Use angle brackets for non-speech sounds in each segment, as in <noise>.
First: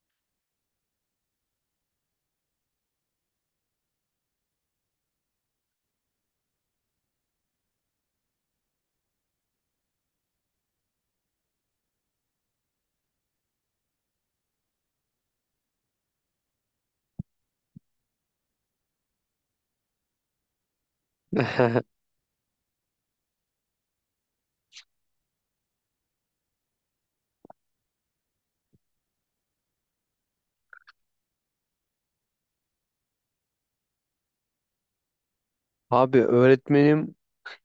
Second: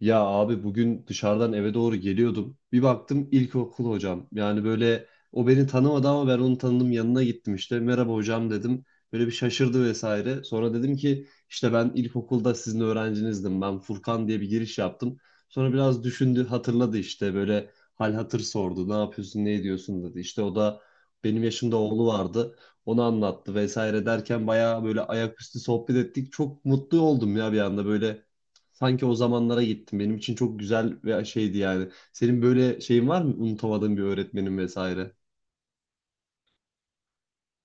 Ya abi bugün dışarıdan eve doğru geliyordum. Bir baktım ilkokul hocam. Yani böyle o beni tanımadı ama ben onu tanıdım, yanına gittim işte. Merhaba hocam dedim. Böyle bir şaşırdı vesaire. Sonra dedim ki işte ben ilkokulda sizin öğrencinizdim. Ben Furkan diye bir giriş yaptım. Sonra biraz düşündü, hatırladı işte, böyle hal hatır sordu. Ne yapıyorsun, ne ediyorsun dedi. İşte o da benim yaşımda <laughs> oğlu vardı. Onu anlattı vesaire derken bayağı böyle ayaküstü sohbet ettik. Çok mutlu oldum ya bir anda böyle. Sanki o zamanlara gittim. Benim için çok güzel ve şeydi yani. Senin böyle şeyin var mı? Unutamadığın bir öğretmenin vesaire. Abi öğretmenim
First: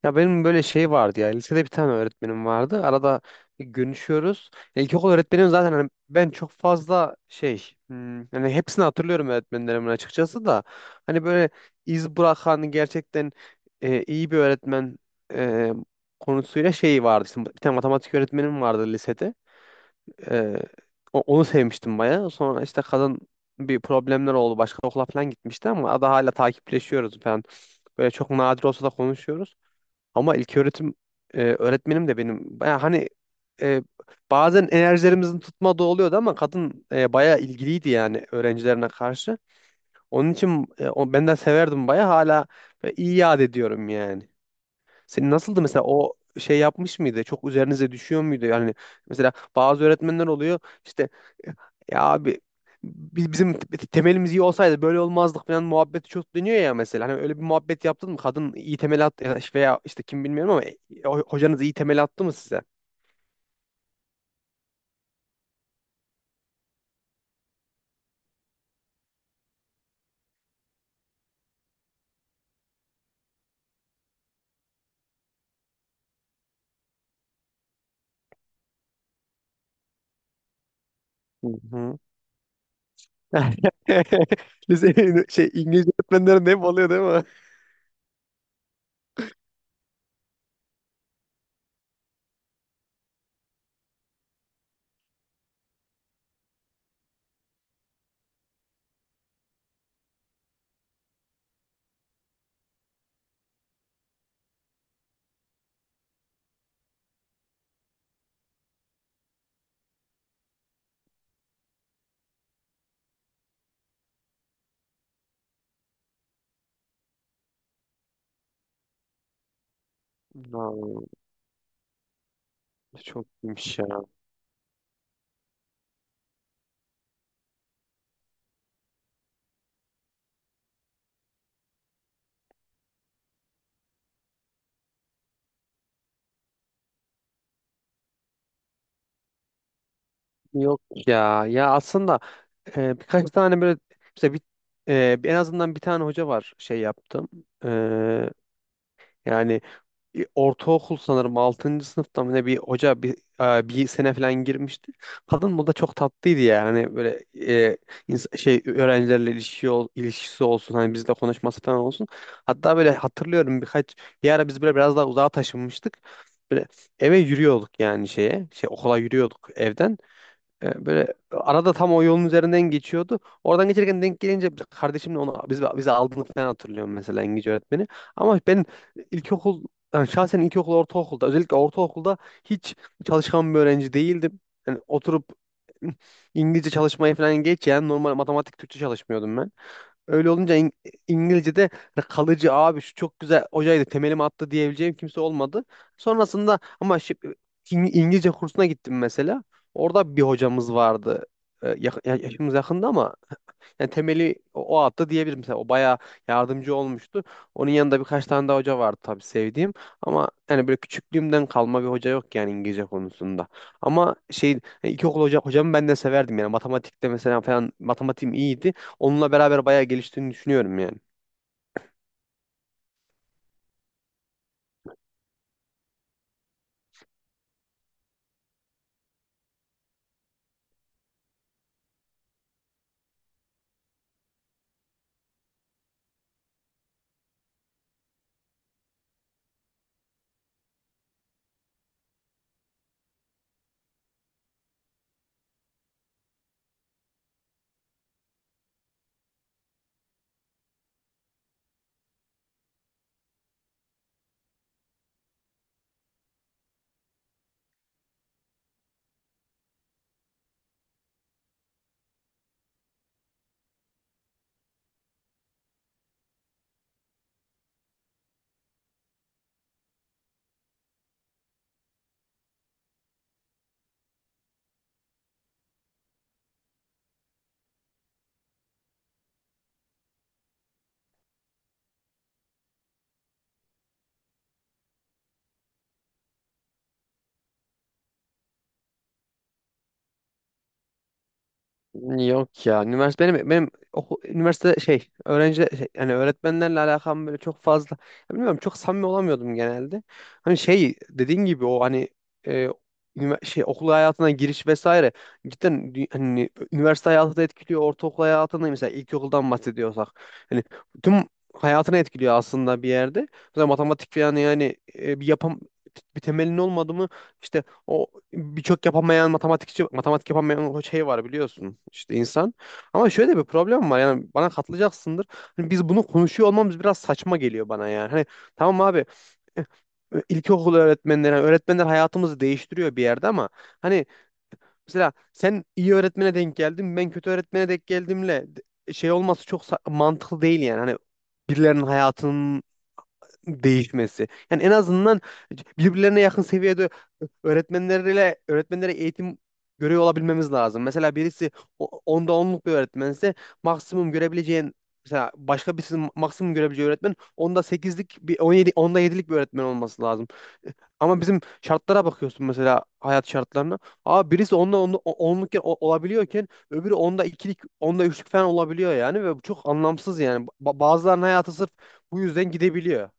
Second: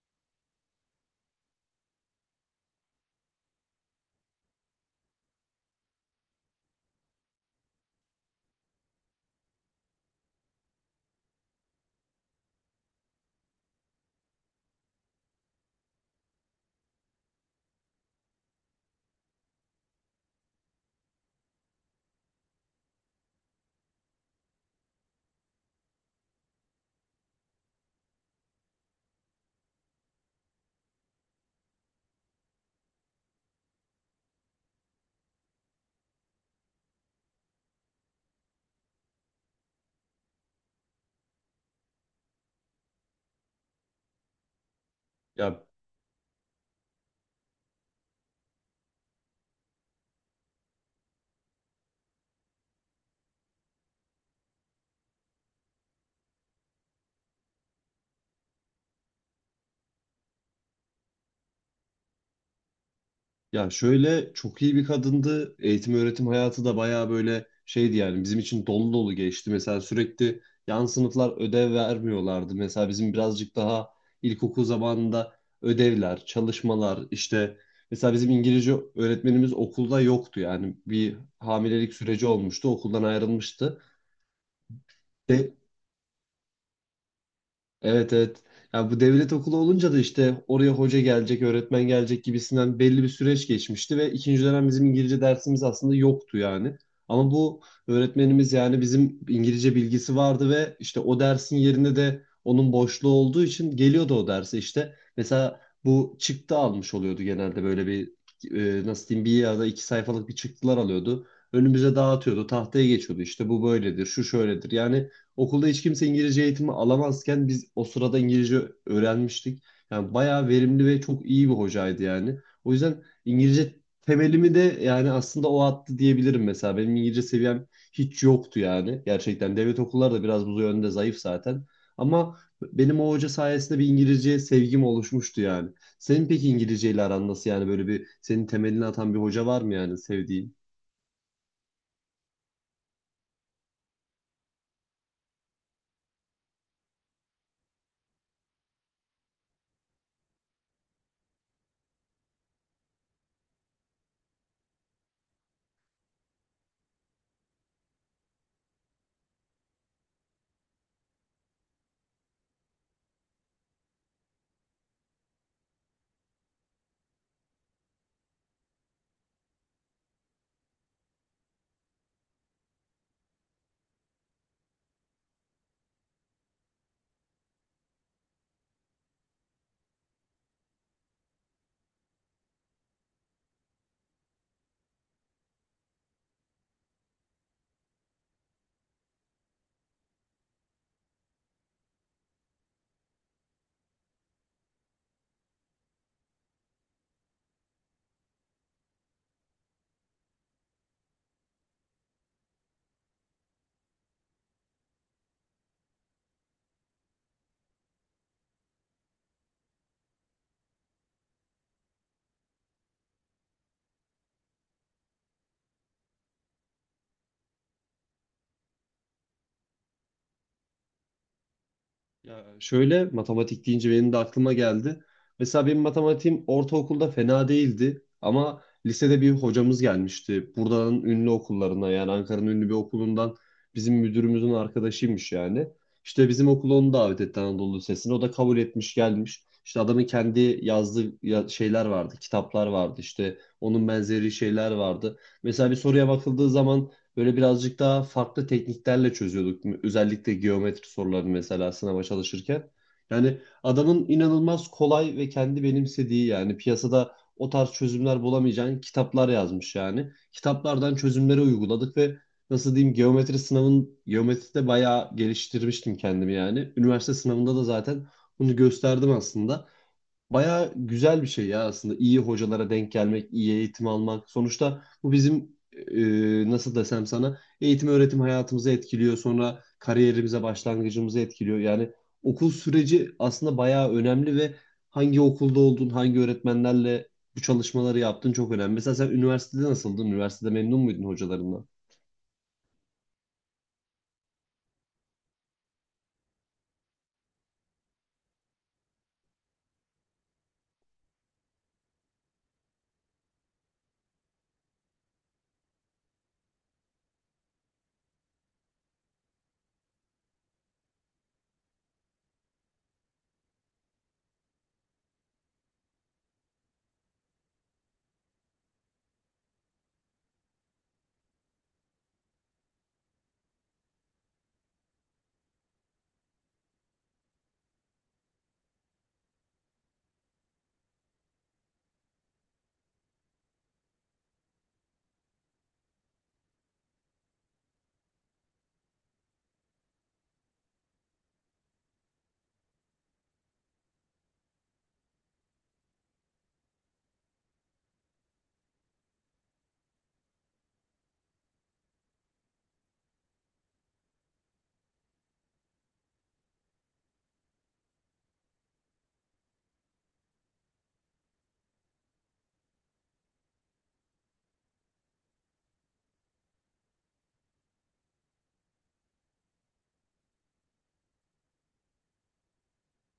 ya benim böyle şey vardı ya lisede bir tane öğretmenim vardı arada görüşüyoruz. Ya İlkokul öğretmenim zaten hani ben çok fazla yani hepsini hatırlıyorum öğretmenlerimin açıkçası da hani böyle iz bırakan gerçekten iyi bir öğretmen e, konusuyla şey vardı. İşte bir tane matematik öğretmenim vardı lisede. Ee, Onu sevmiştim bayağı. Sonra işte kadın bir problemler oldu. Başka okula falan gitmişti ama da hala takipleşiyoruz falan. Böyle çok nadir olsa da konuşuyoruz. Ama ilköğretim öğretmenim de benim bayağı hani e, bazen enerjilerimizin tutmadığı oluyordu ama kadın bayağı ilgiliydi yani öğrencilerine karşı. Onun için ben de severdim bayağı hala böyle iyi yad ediyorum yani. Senin nasıldı Ya mesela o şey yapmış mıydı? Çok üzerinize düşüyor muydu? Yani mesela bazı öğretmenler oluyor işte ya abi temelimiz iyi olsaydı böyle olmazdık falan muhabbeti çok dönüyor ya mesela. Hani öyle bir muhabbet yaptın mı? Kadın iyi temel attı ya da işte- veya işte kim bilmiyorum ama hocanız iyi temel attı mı size? ya şöyle, çok iyi bir kadındı. Eğitim öğretim hayatı da bayağı böyle şeydi yani. Bizim için dolu dolu geçti. Mesela sürekli yan sınıflar ödev vermiyorlardı. Mesela bizim birazcık daha ilkokul zamanında ödevler, çalışmalar işte, mesela bizim İngilizce öğretmenimiz okulda yoktu yani. Bir Hı hamilelik hı. süreci olmuştu. Okuldan ayrılmıştı. <laughs> Lise şey De- İngilizce öğretmenlerin hep oluyor değil mi? Evet, evet. Ya bu devlet okulu olunca da işte oraya hoca gelecek, öğretmen gelecek gibisinden belli bir süreç geçmişti ve ikinci dönem bizim İngilizce dersimiz aslında yoktu yani. Ama bu öğretmenimiz yani bizim, İngilizce bilgisi vardı ve işte o dersin yerinde de onun boşluğu olduğu için geliyordu o derse işte. Mesela bu çıktı almış oluyordu genelde, böyle bir nasıl diyeyim, bir ya da iki sayfalık bir çıktılar alıyordu. Önümüze dağıtıyordu, tahtaya geçiyordu, işte bu böyledir, şu şöyledir. Yani okulda hiç kimse İngilizce eğitimi alamazken biz o sırada İngilizce öğrenmiştik. Yani bayağı verimli ve Vallahi çok iyi bir hocaydı yani. O yüzden çok İngilizce iyiymiş ya. temelimi de yani aslında o attı diyebilirim mesela. Benim İngilizce seviyem hiç yoktu yani. Gerçekten devlet okulları da biraz bu yönde zayıf zaten. Ama benim o hoca sayesinde bir İngilizce sevgim oluşmuştu yani. Senin peki İngilizce ile aran nasıl, yani böyle bir senin temelini atan bir hoca var mı yani sevdiğin? Yok ya. Ya aslında birkaç tane böyle işte bir, en azından bir tane hoca var şey yaptım. E, Yani ortaokul sanırım altıncı sınıfta mı ne bir hoca bir sene falan girmişti. Kadın bu da çok tatlıydı ya. Hani böyle şey ilişkisi olsun hani bizle konuşması falan olsun. Hatta böyle hatırlıyorum bir ara biz böyle biraz daha uzağa taşınmıştık. Böyle eve yürüyorduk yani şeye. Şey okula yürüyorduk evden. Böyle arada tam o yolun üzerinden geçiyordu. Oradan geçerken denk gelince kardeşimle onu biz bize aldığını falan hatırlıyorum mesela İngilizce öğretmeni. Ama ben ilkokul yani şahsen ortaokulda özellikle ortaokulda hiç çalışkan bir öğrenci değildim. Yani oturup İngilizce çalışmayı falan geç yani normal matematik Türkçe çalışmıyordum ben. Öyle olunca İngilizce'de hani kalıcı abi şu çok güzel hocaydı temelimi attı diyebileceğim kimse olmadı. Sonrasında ama İngilizce kursuna gittim mesela. Orada bir hocamız vardı. Yaşımız yakında ama yani temeli o attı diyebilirim. Mesela o bayağı yardımcı olmuştu. Onun yanında birkaç tane daha hoca vardı tabii sevdiğim. Ama yani böyle küçüklüğümden kalma bir hoca yok yani İngilizce konusunda. Ama şey yani ilkokul hocamı ben de severdim yani. Matematikte mesela falan matematiğim iyiydi. Onunla beraber bayağı geliştiğini düşünüyorum yani. Ya şöyle, matematik deyince benim de aklıma geldi. Mesela benim matematiğim ortaokulda fena değildi ama lisede bir hocamız gelmişti. Buradanın ünlü okullarına, yani Ankara'nın ünlü bir okulundan, bizim müdürümüzün arkadaşıymış yani. İşte bizim okula onu davet etti Anadolu Lisesi'ne. O da kabul etmiş, gelmiş. İşte adamın kendi yazdığı şeyler vardı, kitaplar vardı, işte onun benzeri şeyler vardı. Mesela bir soruya bakıldığı zaman böyle birazcık daha farklı tekniklerle çözüyorduk. Özellikle geometri sorularını mesela sınava çalışırken. Yani adamın inanılmaz kolay ve kendi benimsediği, yani piyasada o tarz çözümler bulamayacağın kitaplar yazmış yani. Kitaplardan çözümleri uyguladık ve nasıl diyeyim, geometri sınavın, geometride bayağı geliştirmiştim kendimi yani. Üniversite sınavında da zaten bunu gösterdim aslında. Bayağı güzel bir şey ya aslında. İyi hocalara denk gelmek, iyi eğitim almak. Sonuçta bu bizim nasıl desem sana, eğitim öğretim hayatımızı etkiliyor. Sonra kariyerimize başlangıcımızı etkiliyor. Yani okul süreci aslında bayağı önemli ve hangi okulda oldun, hangi öğretmenlerle bu çalışmaları yaptın çok önemli. Mesela sen üniversitede nasıldın? Üniversitede memnun muydun hocalarından? Yok ya. Üniversite benim üniversite şey yani öğretmenlerle alakam böyle çok fazla ya bilmiyorum çok samimi olamıyordum genelde. Hani şey dediğin gibi o hani e, şey okul hayatına giriş vesaire cidden hani üniversite hayatı da etkiliyor ortaokul hayatını mesela ilkokuldan bahsediyorsak hani tüm hayatını etkiliyor aslında bir yerde. Mesela matematik falan yani bir temelin olmadı mı işte o birçok yapamayan matematikçi matematik yapamayan o şey var biliyorsun işte insan. Ama şöyle bir problem var yani bana katılacaksındır. Hani biz bunu konuşuyor olmamız biraz saçma geliyor bana yani. Hani tamam abi eh, ilkokul öğretmenleri yani öğretmenler hayatımızı değiştiriyor bir yerde ama hani mesela sen iyi öğretmene denk geldin ben kötü öğretmene denk şey olması çok mantıklı değil yani. Hani birilerinin hayatının değişmesi. Yani en azından birbirlerine yakın seviyede öğretmenlere eğitim görüyor olabilmemiz lazım. Mesela birisi onda onluk bir öğretmense maksimum görebileceğin mesela başka birisi maksimum görebileceği öğretmen onda sekizlik bir 17 onda yedilik bir öğretmen olması lazım. Ama bizim şartlara bakıyorsun mesela hayat şartlarına. Aa birisi onda onlukken olabiliyorken öbürü onda ikilik, onda üçlük falan olabiliyor yani ve bu çok anlamsız yani. Bazılarının hayatı sırf bu yüzden gidebiliyor.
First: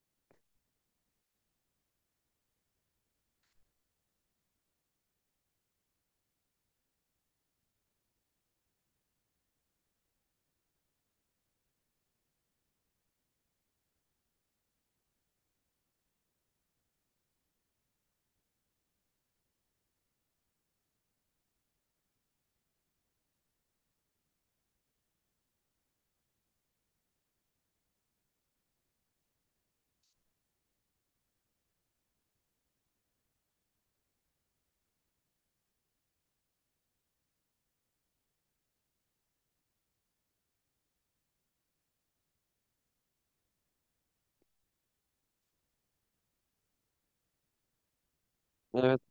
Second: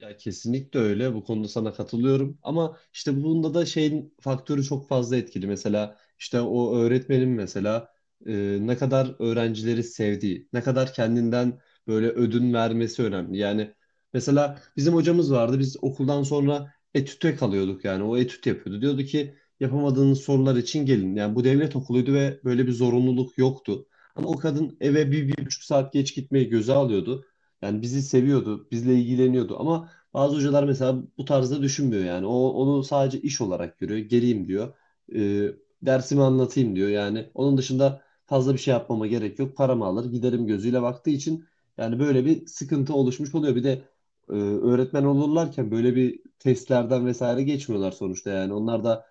Ya kesinlikle öyle. Bu konuda sana katılıyorum. Ama işte bunda da şeyin faktörü çok fazla etkili. Mesela işte o öğretmenin mesela ne kadar öğrencileri sevdiği, ne kadar kendinden böyle ödün vermesi önemli. Yani mesela bizim hocamız vardı. Biz okuldan sonra etüte kalıyorduk yani. O etüt yapıyordu. Diyordu ki yapamadığınız sorular için gelin. Yani bu devlet okuluydu ve böyle bir zorunluluk yoktu. Ama o kadın eve bir buçuk saat geç gitmeyi göze alıyordu. Yani bizi seviyordu, bizle ilgileniyordu ama bazı hocalar mesela bu tarzda düşünmüyor yani. O onu sadece iş olarak görüyor. Geleyim diyor. Ee, Dersimi anlatayım diyor. Yani onun dışında fazla bir şey yapmama gerek yok. Paramı alır giderim gözüyle baktığı için yani böyle bir sıkıntı oluşmuş oluyor. Bir de öğretmen olurlarken böyle bir testlerden vesaire geçmiyorlar sonuçta yani. Onlar Evet. da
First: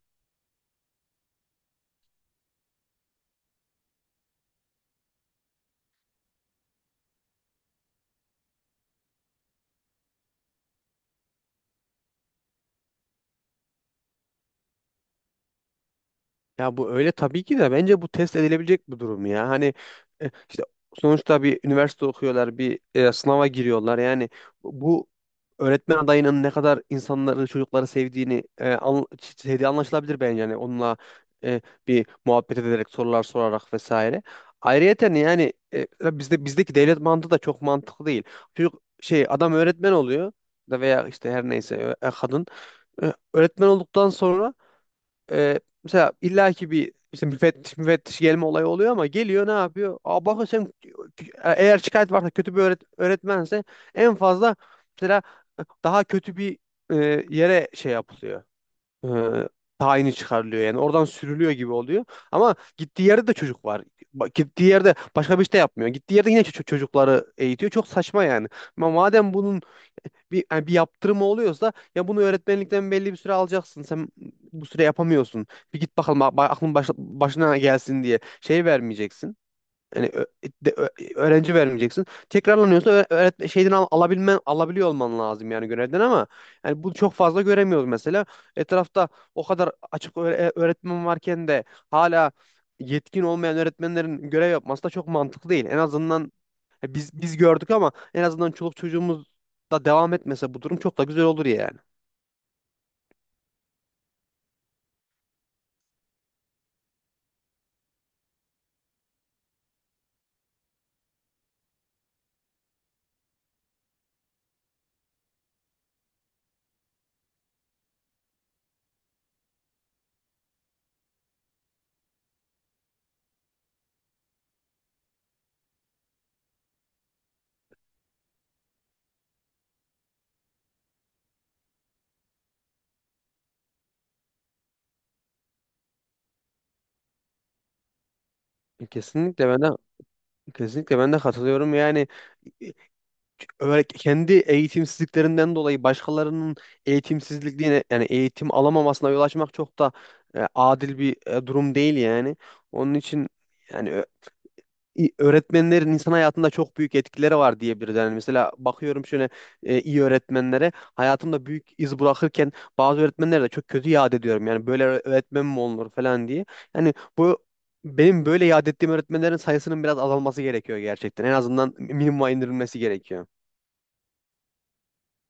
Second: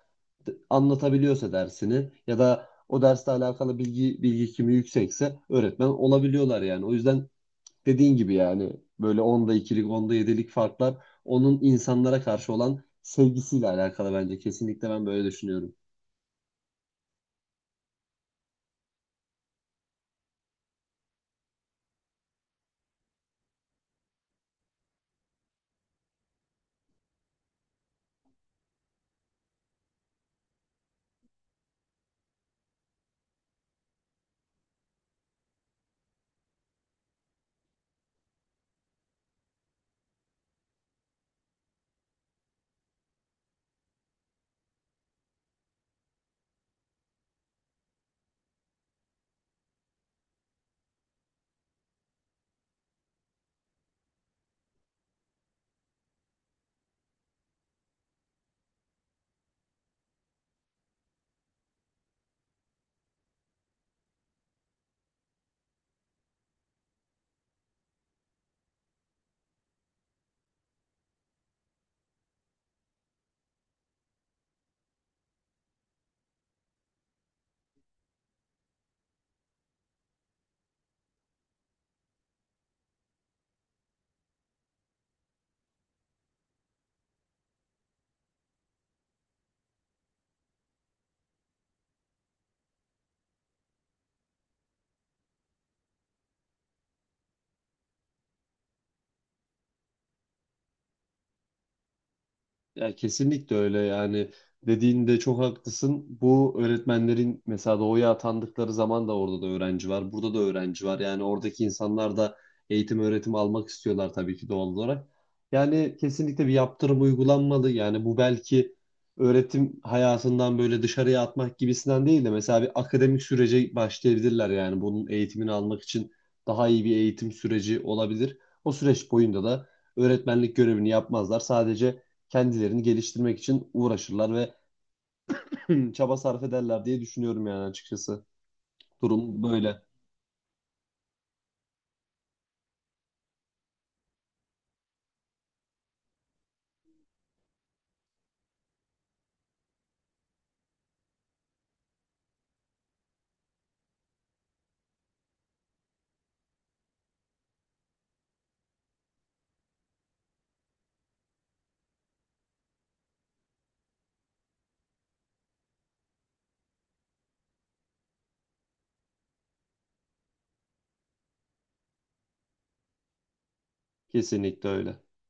anlatabiliyorsa dersini ya da o dersle alakalı bilgi kimi yüksekse öğretmen olabiliyorlar yani. O yüzden dediğin gibi yani böyle onda ikilik, onda yedilik farklar onun insanlara karşı olan sevgisiyle alakalı bence. Kesinlikle ben böyle düşünüyorum. Ya bu öyle tabii ki de bence bu test edilebilecek bir durum ya. Hani işte sonuçta bir üniversite okuyorlar, bir sınava giriyorlar. Yani bu öğretmen adayının ne kadar insanları, çocukları sevdiği anlaşılabilir bence. Yani onunla e, bir muhabbet ederek, sorular sorarak vesaire. Ayrıyeten yani bizdeki devlet mantığı da çok mantıklı değil. Çocuk şey adam öğretmen oluyor da veya işte her neyse kadın öğretmen olduktan sonra mesela illaki bir işte müfettiş gelme olayı oluyor ama geliyor ne yapıyor? Aa, bakın sen eğer şikayet varsa kötü bir öğretmense en fazla mesela daha kötü bir yere şey yapılıyor. E, Tayini çıkarılıyor yani oradan sürülüyor gibi oluyor. Ama gittiği yerde de çocuk var. Gittiği yerde başka bir şey de yapmıyor. Gittiği yerde yine çocukları eğitiyor. Çok saçma yani. Ama madem bunun bir yaptırımı oluyorsa ya bunu öğretmenlikten belli bir süre alacaksın. Sen bu süre yapamıyorsun. Bir git bakalım aklın başına gelsin diye şey vermeyeceksin. Yani de- ö- öğrenci vermeyeceksin. Tekrarlanıyorsa öğretmen şeyden al- alabilmen alabiliyor olman lazım yani görevden ama yani bu çok fazla göremiyoruz mesela. Etrafta o kadar açık öğretmen varken de hala yetkin olmayan öğretmenlerin görev yapması da çok mantıklı değil. En azından ya biz gördük ama en azından çoluk çocuğumuz da devam etmese bu durum çok da güzel olur yani. Ya kesinlikle öyle yani, dediğinde çok haklısın. Bu öğretmenlerin mesela doğuya atandıkları zaman da orada da öğrenci var, burada da öğrenci var. Yani oradaki insanlar da eğitim öğretim almak istiyorlar tabii ki doğal olarak. Yani kesinlikle bir yaptırım uygulanmalı. Yani bu belki öğretim hayatından böyle dışarıya atmak gibisinden değil de mesela bir akademik sürece başlayabilirler yani bunun eğitimini almak için daha iyi bir eğitim süreci olabilir. O süreç boyunda da öğretmenlik görevini yapmazlar. Sadece kendilerini geliştirmek için uğraşırlar ve <clears throat> çaba sarf ederler diye düşünüyorum yani açıkçası. Durum Kesinlikle ben de böyle. kesinlikle ben de katılıyorum. Yani e, öyle kendi eğitimsizliklerinden dolayı başkalarının eğitimsizliğine yani eğitim alamamasına yol açmak çok da adil bir durum değil yani. Onun için yani öğretmenlerin insan hayatında çok büyük etkileri var diyebiliriz. Yani mesela bakıyorum şöyle iyi öğretmenlere hayatımda büyük iz bırakırken bazı öğretmenlere de çok kötü yad ediyorum. Yani böyle öğretmen mi olur falan diye. Yani bu benim böyle yad ettiğim öğretmenlerin sayısının biraz azalması gerekiyor gerçekten. En azından minimuma indirilmesi gerekiyor. Kesinlikle öyle.